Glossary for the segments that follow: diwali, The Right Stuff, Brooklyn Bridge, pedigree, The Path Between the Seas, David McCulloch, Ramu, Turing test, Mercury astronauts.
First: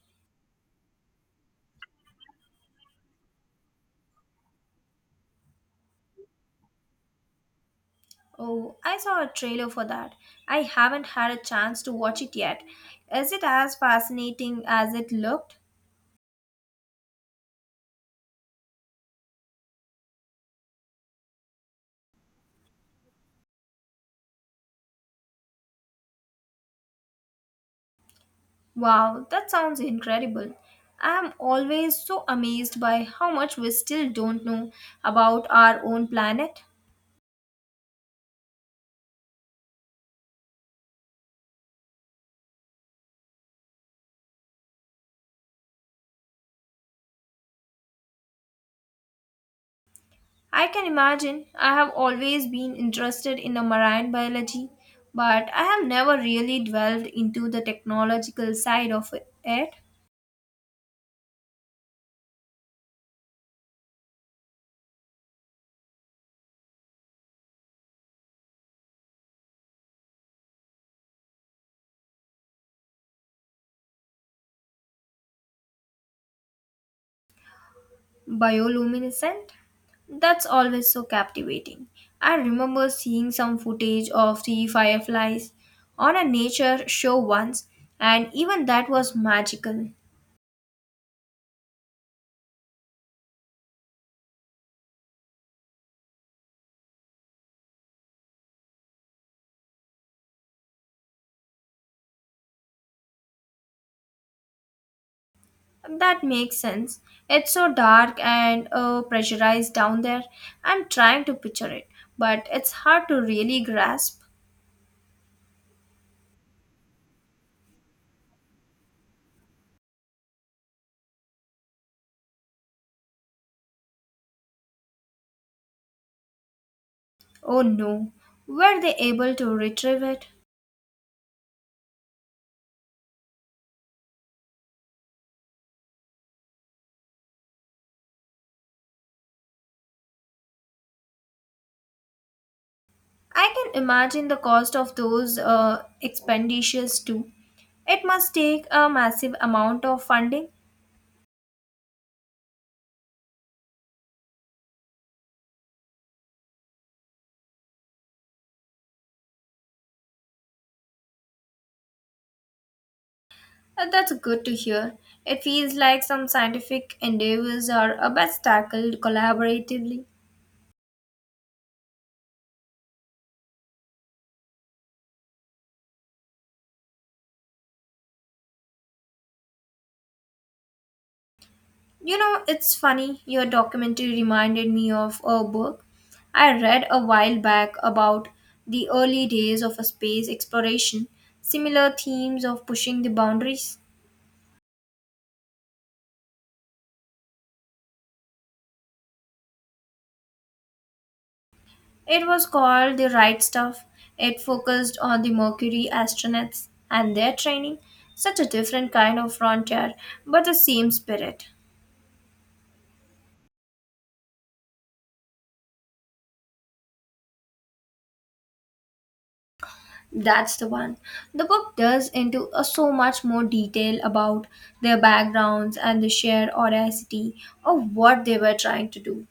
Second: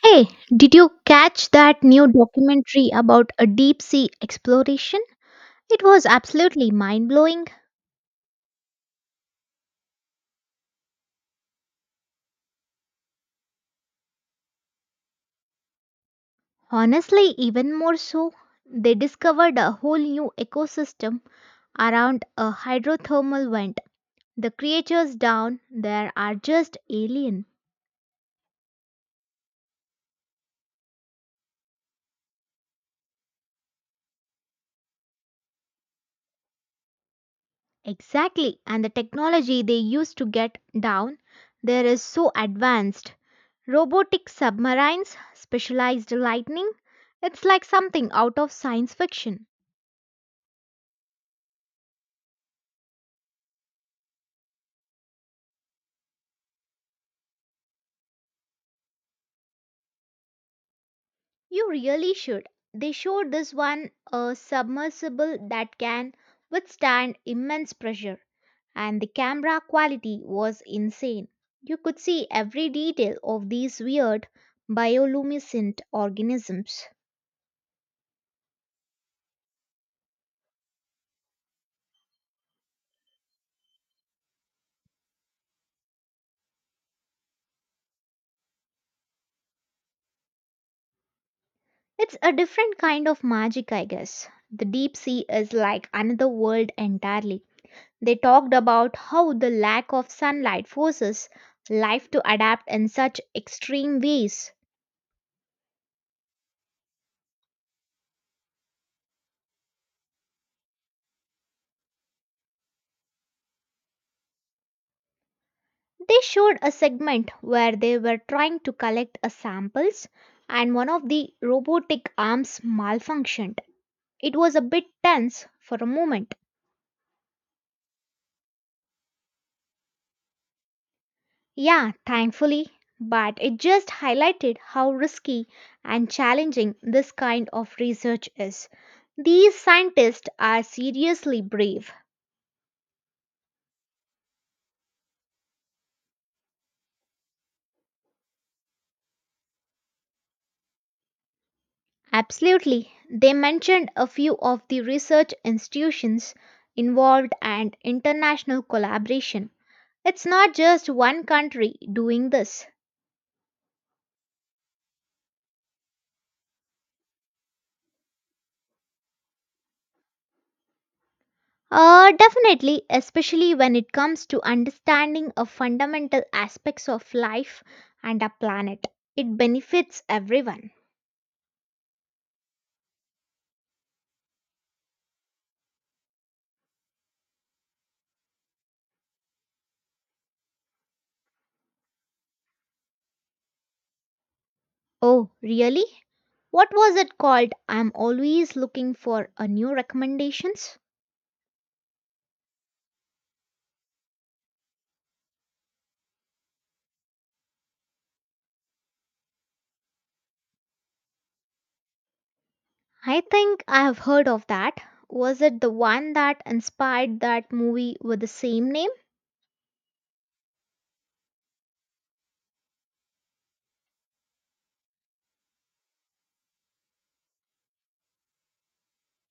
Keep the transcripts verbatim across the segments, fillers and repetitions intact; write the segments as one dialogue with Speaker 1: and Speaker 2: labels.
Speaker 1: Hey, did you catch that new documentary about a deep sea exploration? It was absolutely mind blowing.
Speaker 2: Oh, I saw a trailer for that. I haven't had a chance to watch it yet. Is it as fascinating as it looked?
Speaker 1: Honestly, even more so, they discovered a whole new ecosystem around a hydrothermal vent. The creatures down there are just alien.
Speaker 2: Wow, that sounds incredible. I am always so amazed by how much we still don't know about our own planet.
Speaker 1: Exactly, and the technology they used to get down there is so advanced. Robotic submarines, specialized lightning, it's like something out of science fiction.
Speaker 2: I can imagine I have always been interested in the marine biology, but I have never really delved into the technological side of it.
Speaker 1: You really should. They showed this one a submersible that can withstand immense pressure, and the camera quality was insane. You could see every detail of these weird bioluminescent organisms.
Speaker 2: Bioluminescent, that's always so captivating. I remember seeing some footage of the fireflies on a nature show once, and even that was magical.
Speaker 1: It's a different kind of magic, I guess. The deep sea is like another world entirely. They talked about how the lack of sunlight forces life to adapt in such extreme ways.
Speaker 2: That makes sense. It's so dark and uh, pressurized down there. I'm trying to picture it, but it's hard to really grasp.
Speaker 1: They showed a segment where they were trying to collect a samples and one of the robotic arms malfunctioned. It was a bit tense for a moment.
Speaker 2: Oh no, were they able to retrieve it?
Speaker 1: Yeah, thankfully, but it just highlighted how risky and challenging this kind of research is. These scientists are seriously brave.
Speaker 2: I can imagine the cost of those uh, expenditures too. It must take a massive amount of funding.
Speaker 1: Absolutely. They mentioned a few of the research institutions involved and international collaboration. It's not just one country doing this.
Speaker 2: Uh, That's good to hear. It feels like some scientific endeavors are uh, best tackled collaboratively.
Speaker 1: Uh, definitely, especially when it comes to understanding of fundamental aspects of life and our planet. It benefits everyone.
Speaker 2: You know, it's funny, your documentary reminded me of a book I read a while back about the early days of a space exploration, similar themes of pushing the boundaries.
Speaker 1: Oh, really? What was it called? I'm always looking for a new recommendations.
Speaker 2: It was called The Right Stuff. It focused on the Mercury astronauts and their training. Such a different kind of frontier, but the same spirit.
Speaker 1: I think I have heard of that. Was it the one that inspired that movie with the same name?
Speaker 2: That's the one. The book delves into a, so much more detail about their backgrounds and the sheer audacity of what they were trying to do.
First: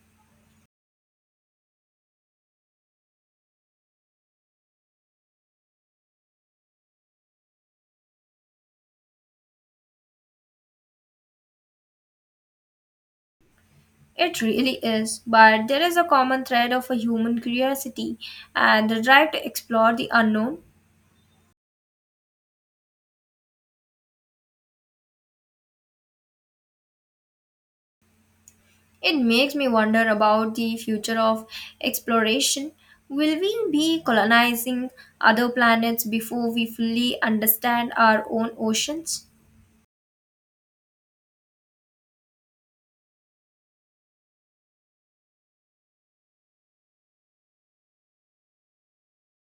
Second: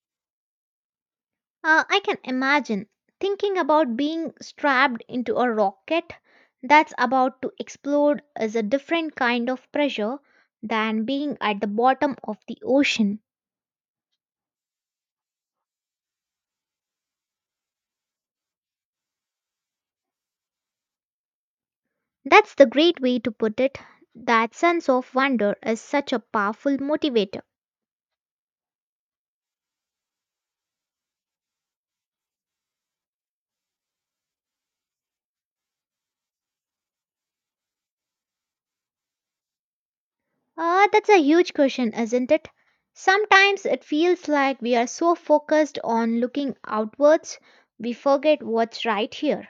Speaker 1: Uh, I can imagine thinking about being strapped into a rocket that's about to explode is a different kind of pressure than being at the bottom of the ocean.
Speaker 2: It really is, but there is a common thread of a human curiosity and the drive to explore the unknown.
Speaker 1: That's the great way to put it. That sense of wonder is such a powerful motivator.
Speaker 2: It makes me wonder about the future of exploration. Will we be colonizing other planets before we fully understand our own oceans?
Speaker 1: Uh, that's a huge question, isn't it? Sometimes it feels like we are so focused on looking outwards, we forget what's right here.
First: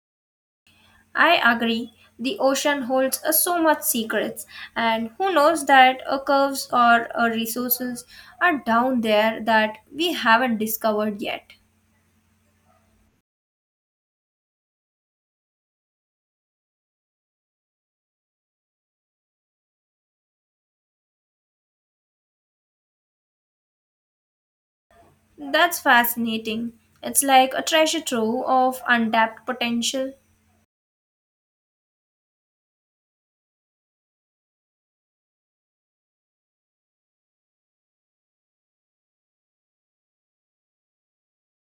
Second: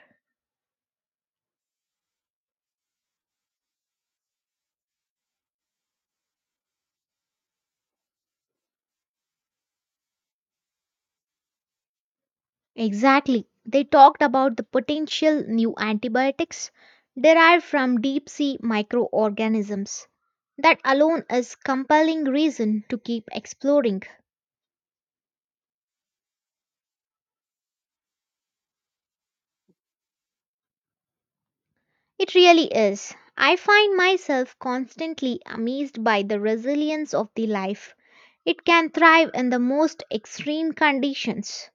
Speaker 2: I agree. The ocean holds uh, so much secrets, and who knows that uh, curves or uh, resources are down there that we haven't discovered yet.
Speaker 1: Exactly. They talked about the potential new antibiotics derived from deep sea microorganisms. That alone is compelling reason to keep exploring.
Speaker 2: That's fascinating. It's like a treasure trove of untapped potential.
Speaker 1: It really is. I find myself constantly amazed by the resilience of the life. It can thrive in the most extreme conditions.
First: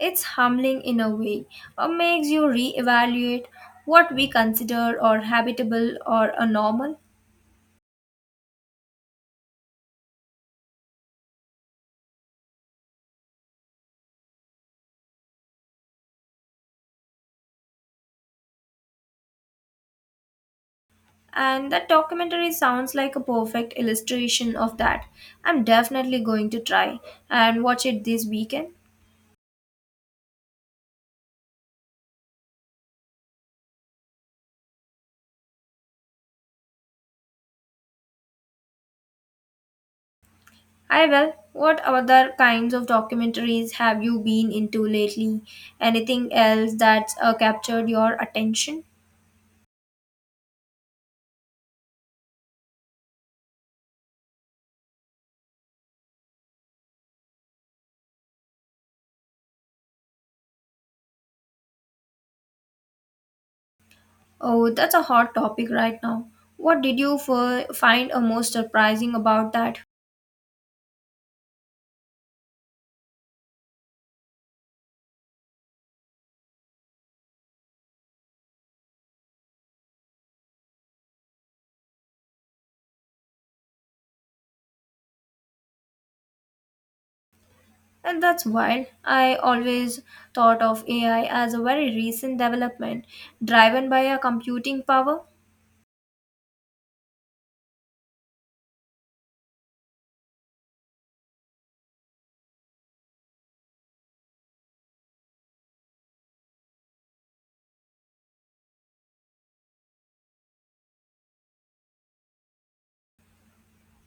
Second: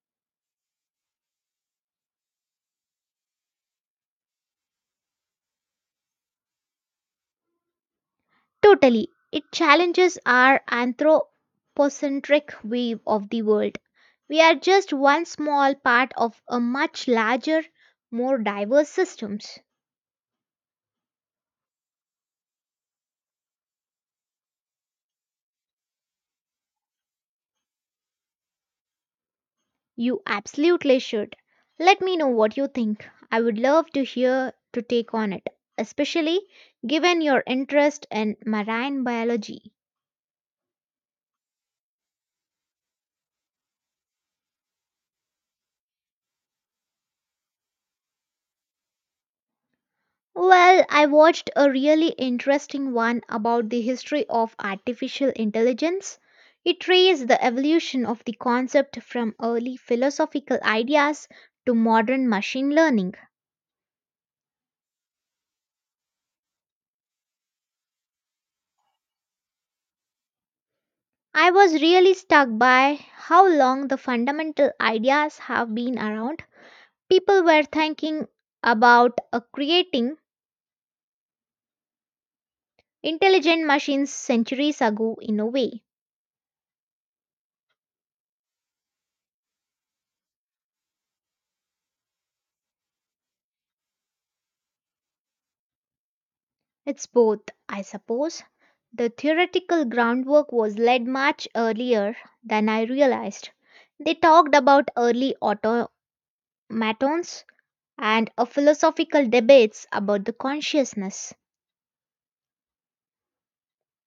Speaker 2: It's humbling in a way. It makes you reevaluate what we consider or habitable or a normal.
Speaker 1: Totally. It challenges our anthropocentric view of the world. We are just one small part of a much larger, more diverse systems.
Speaker 2: And that documentary sounds like a perfect illustration of that. I'm definitely going to try and watch it this weekend.
Speaker 1: You absolutely should. Let me know what you think. I would love to hear to take on it, especially given your interest in marine biology.
Speaker 2: I will. What other kinds of documentaries have you been into lately? Anything else that's uh, captured your attention?
Speaker 1: Well, I watched a really interesting one about the history of artificial intelligence. It traced the evolution of the concept from early philosophical ideas to modern machine learning.
Speaker 2: Oh, that's a hot topic right now. What did you f- find uh, most surprising about that?
Speaker 1: I was really struck by how long the fundamental ideas have been around. People were thinking about uh, creating intelligent machines centuries ago in a way.
Speaker 2: And that's wild. I always thought of A I as a very recent development driven by a computing power.
Speaker 1: It's both, I suppose. The theoretical groundwork was laid much earlier than I realized. They talked about early automatons and a philosophical debates about the consciousness.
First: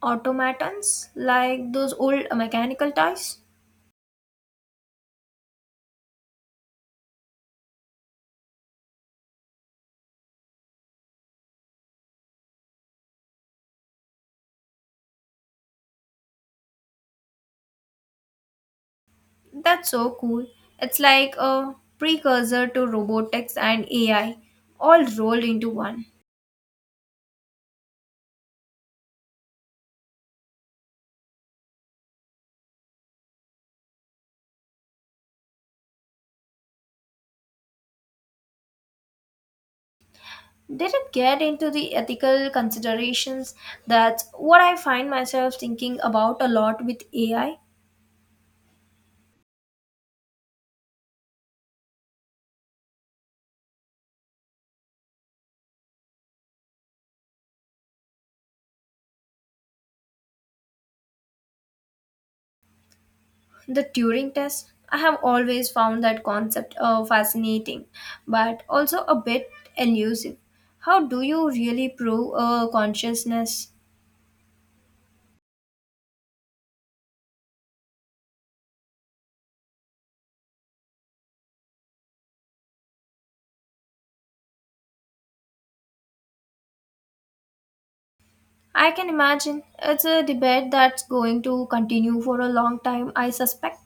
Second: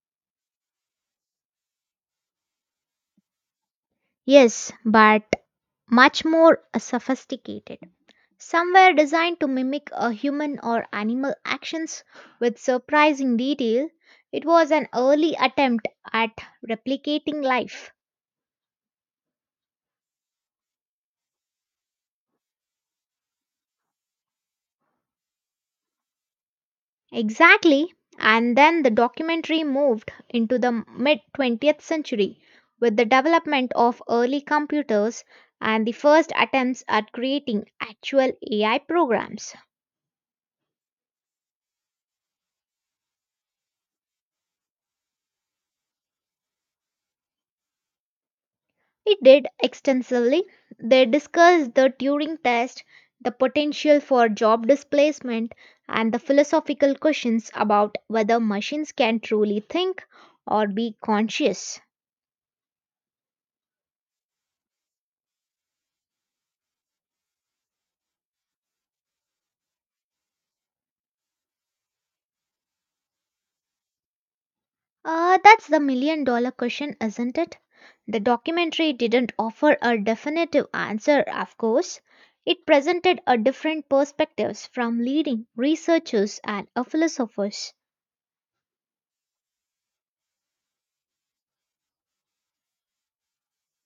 Speaker 2: Automatons like those old mechanical toys.
Speaker 1: Yes, but much more sophisticated. Some were designed to mimic a human or animal actions with surprising detail. It was an early attempt at replicating life.
Speaker 2: That's so cool. It's like a precursor to robotics and A I all rolled into one.
Speaker 1: Exactly. And then the documentary moved into the mid twentieth century with the development of early computers and the first attempts at creating actual A I programs.
Speaker 2: Did it get into the ethical considerations? That's what I find myself thinking about a lot with A I.
Speaker 1: It did extensively. They discussed the Turing test, the potential for job displacement, and the philosophical questions about whether machines can truly think or be conscious.
Speaker 2: The Turing test, I have always found that concept uh, fascinating, but also a bit elusive. How do you really prove uh, consciousness?
Speaker 1: Uh, that's the million dollar question, isn't it? The documentary didn't offer a definitive answer, of course. It presented a different perspectives from leading researchers and uh, philosophers.
Speaker 2: I can imagine it's a debate that's going to continue for a long time, I suspect.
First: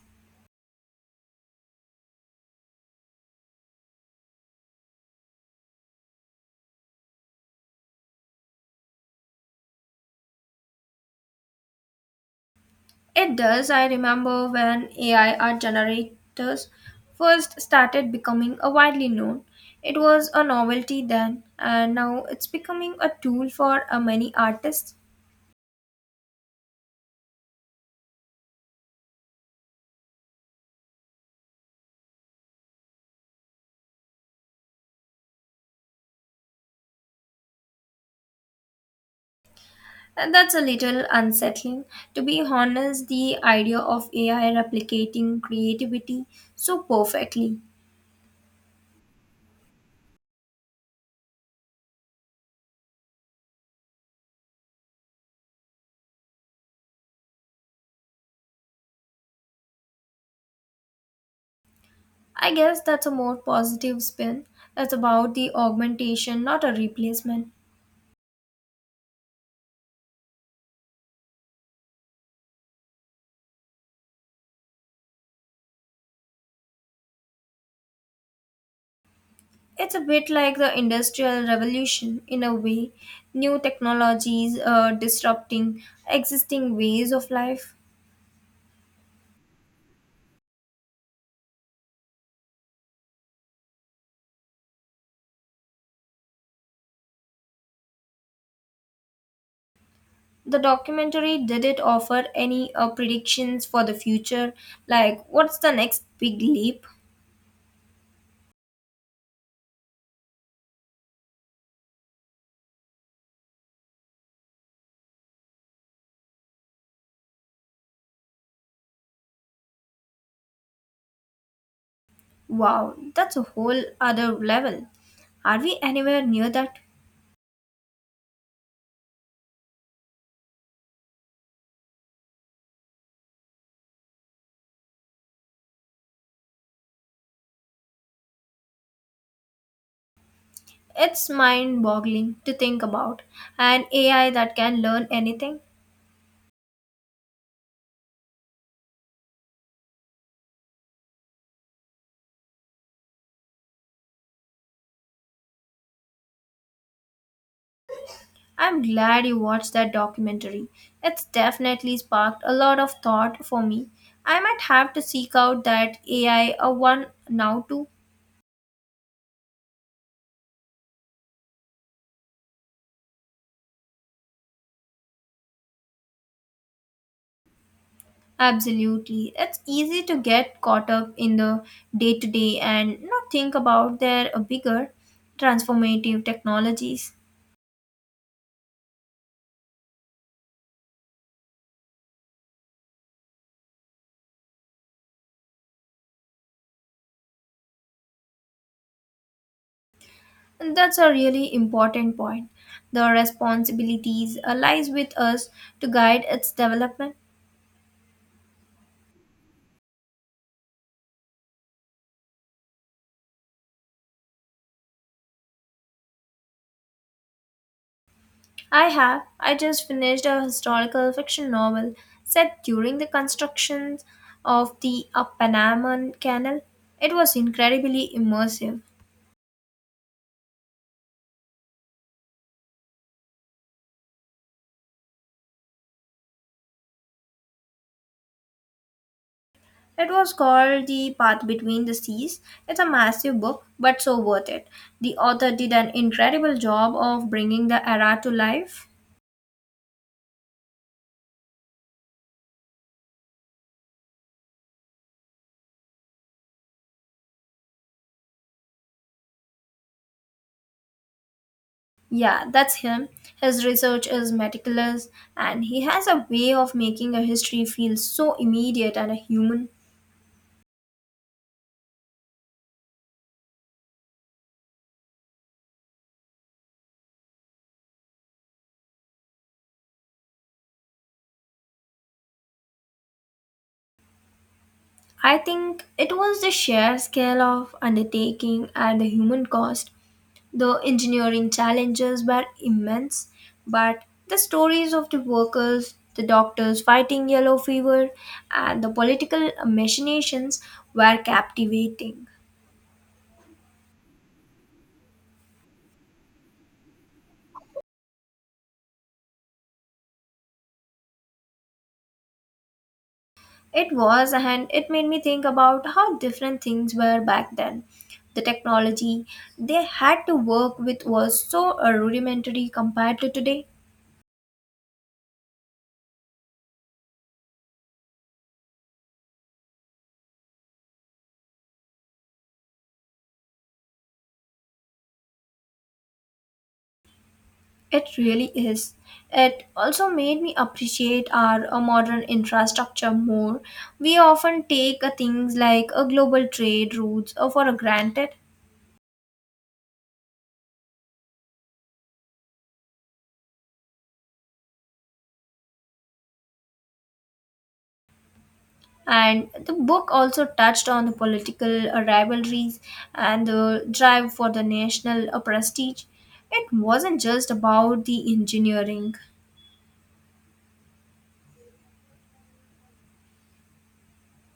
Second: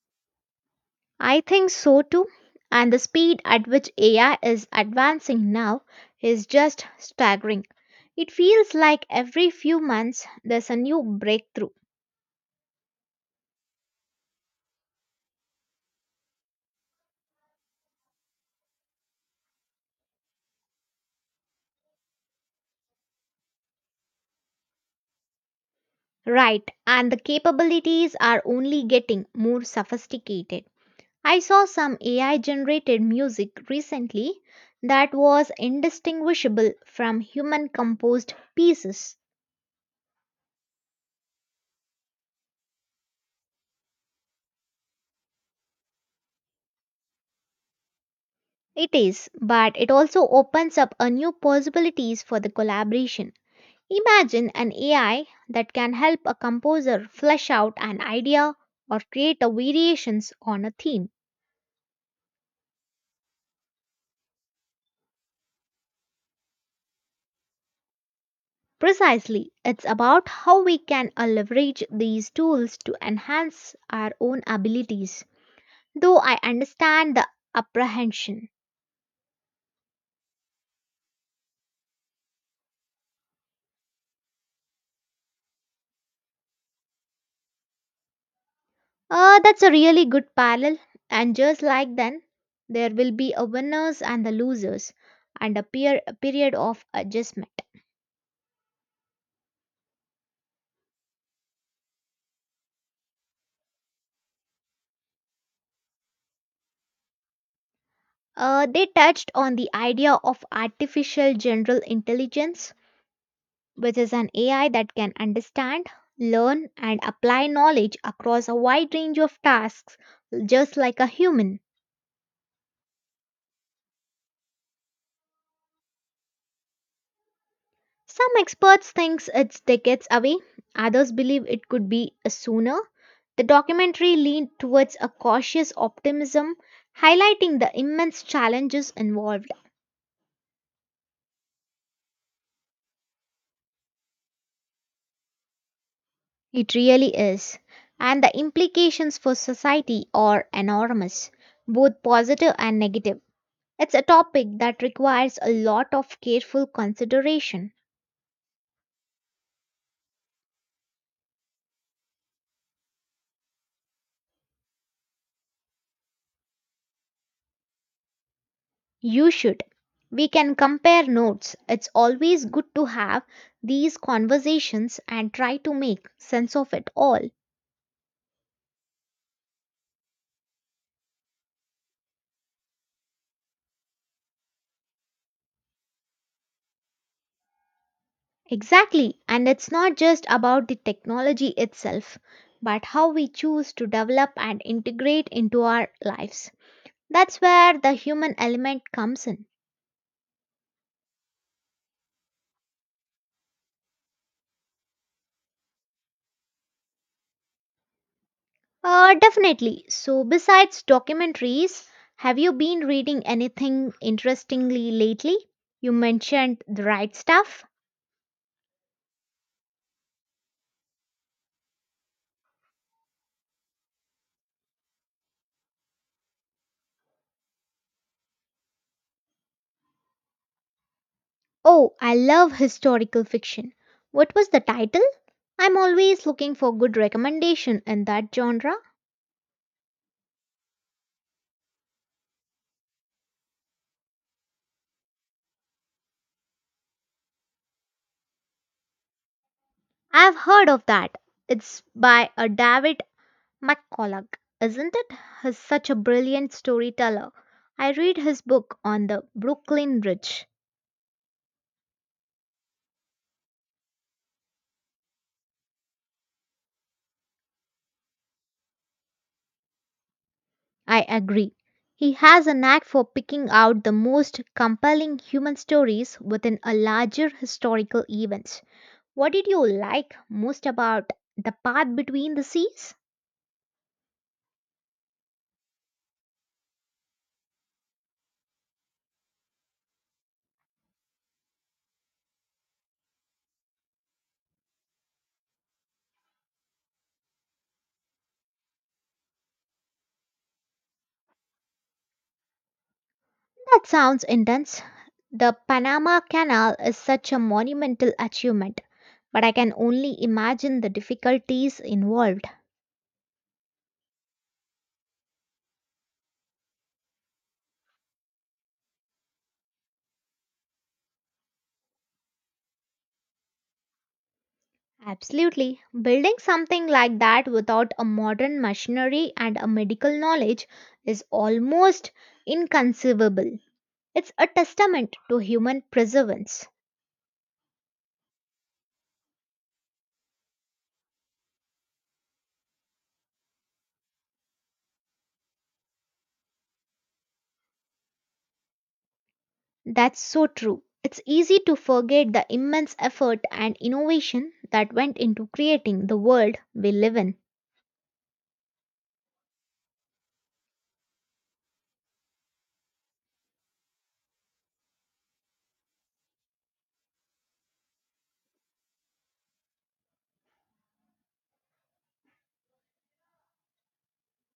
Speaker 1: I think so too. And the speed at which A I is advancing now is just staggering. It feels like every few months there's a new breakthrough.
Speaker 2: It does. I remember when A I art generators first started becoming a widely known. It was a novelty then, and now it's becoming a tool for uh, many artists.
Speaker 1: Right, and the capabilities are only getting more sophisticated. I saw some A I generated music recently that was indistinguishable from human composed pieces.
Speaker 2: And that's a little unsettling. To be honest, the idea of A I replicating creativity so perfectly.
Speaker 1: It is, but it also opens up a new possibilities for the collaboration. Imagine an A I that can help a composer flesh out an idea or create a variations on a theme.
Speaker 2: I guess that's a more positive spin. That's about the augmentation, not a replacement.
Speaker 1: Precisely, it's about how we can uh, leverage these tools to enhance our own abilities. Though I understand the apprehension.
Speaker 2: It's a bit like the Industrial Revolution in a way, new technologies uh, disrupting existing ways of life.
Speaker 1: Uh, that's a really good parallel. And just like then, there will be a winners and the losers, and a, peer, a period of adjustment.
Speaker 2: The documentary, did it offer any uh, predictions for the future, like what's the next big leap?
Speaker 1: Uh, they touched on the idea of artificial general intelligence, which is an A I that can understand, learn, and apply knowledge across a wide range of tasks, just like a human.
Speaker 2: Wow, that's a whole other level. Are we anywhere near that?
Speaker 1: Some experts think it's decades away, others believe it could be sooner. The documentary leaned towards a cautious optimism, highlighting the immense challenges involved.
Speaker 2: It's mind boggling to think about. An A I that can learn anything?
Speaker 1: It really is. And the implications for society are enormous, both positive and negative. It's a topic that requires a lot of careful consideration.
Speaker 2: I'm glad you watched that documentary. It's definitely sparked a lot of thought for me. I might have to seek out that A I a one now too.
Speaker 1: You should. We can compare notes. It's always good to have these conversations and try to make sense of it all.
Speaker 2: Absolutely. It's easy to get caught up in the day to day and not think about their bigger transformative technologies.
Speaker 1: Exactly. And it's not just about the technology itself, but how we choose to develop and integrate into our lives. That's where the human element comes in.
Speaker 2: That's a really important point. The responsibilities uh, lies with us to guide its development.
Speaker 1: Uh, definitely. So, besides documentaries, have you been reading anything interestingly lately? You mentioned The Right Stuff.
Speaker 2: I have. I just finished a historical fiction novel set during the constructions of the uh, Panama Canal. It was incredibly immersive.
Speaker 1: Oh, I love historical fiction. What was the title? I'm always looking for good recommendation in that genre.
Speaker 2: It was called The Path Between the Seas. It's a massive book, but so worth it. The author did an incredible job of bringing the era to life.
Speaker 1: I've heard of that. It's by a David McCulloch, isn't it? He's such a brilliant storyteller. I read his book on the Brooklyn Bridge.
Speaker 2: Yeah, that's him. His research is meticulous, and he has a way of making a history feel so immediate and human.
Speaker 1: I agree. He has a knack for picking out the most compelling human stories within a larger historical events. What did you like most about The Path Between the Seas?
Speaker 2: I think it was the sheer scale of undertaking and the human cost. The engineering challenges were immense, but the stories of the workers, the doctors fighting yellow fever, and the political machinations were captivating.
Speaker 1: That sounds intense. The Panama Canal is such a monumental achievement, but I can only imagine the difficulties involved.
Speaker 2: It was, and it made me think about how different things were back then. The technology they had to work with was so uh, rudimentary compared to today.
Speaker 1: Absolutely. Building something like that without a modern machinery and a medical knowledge is almost inconceivable. It's a testament to human perseverance.
Speaker 2: It really is. It also made me appreciate our uh, modern infrastructure more. We often take uh, things like a global trade routes uh, for granted.
Speaker 1: That's so true. It's easy to forget the immense effort and innovation that went into creating the world we live in.
Speaker 2: And the book also touched on the political uh, rivalries and the drive for the national uh, prestige. It wasn't just about the engineering.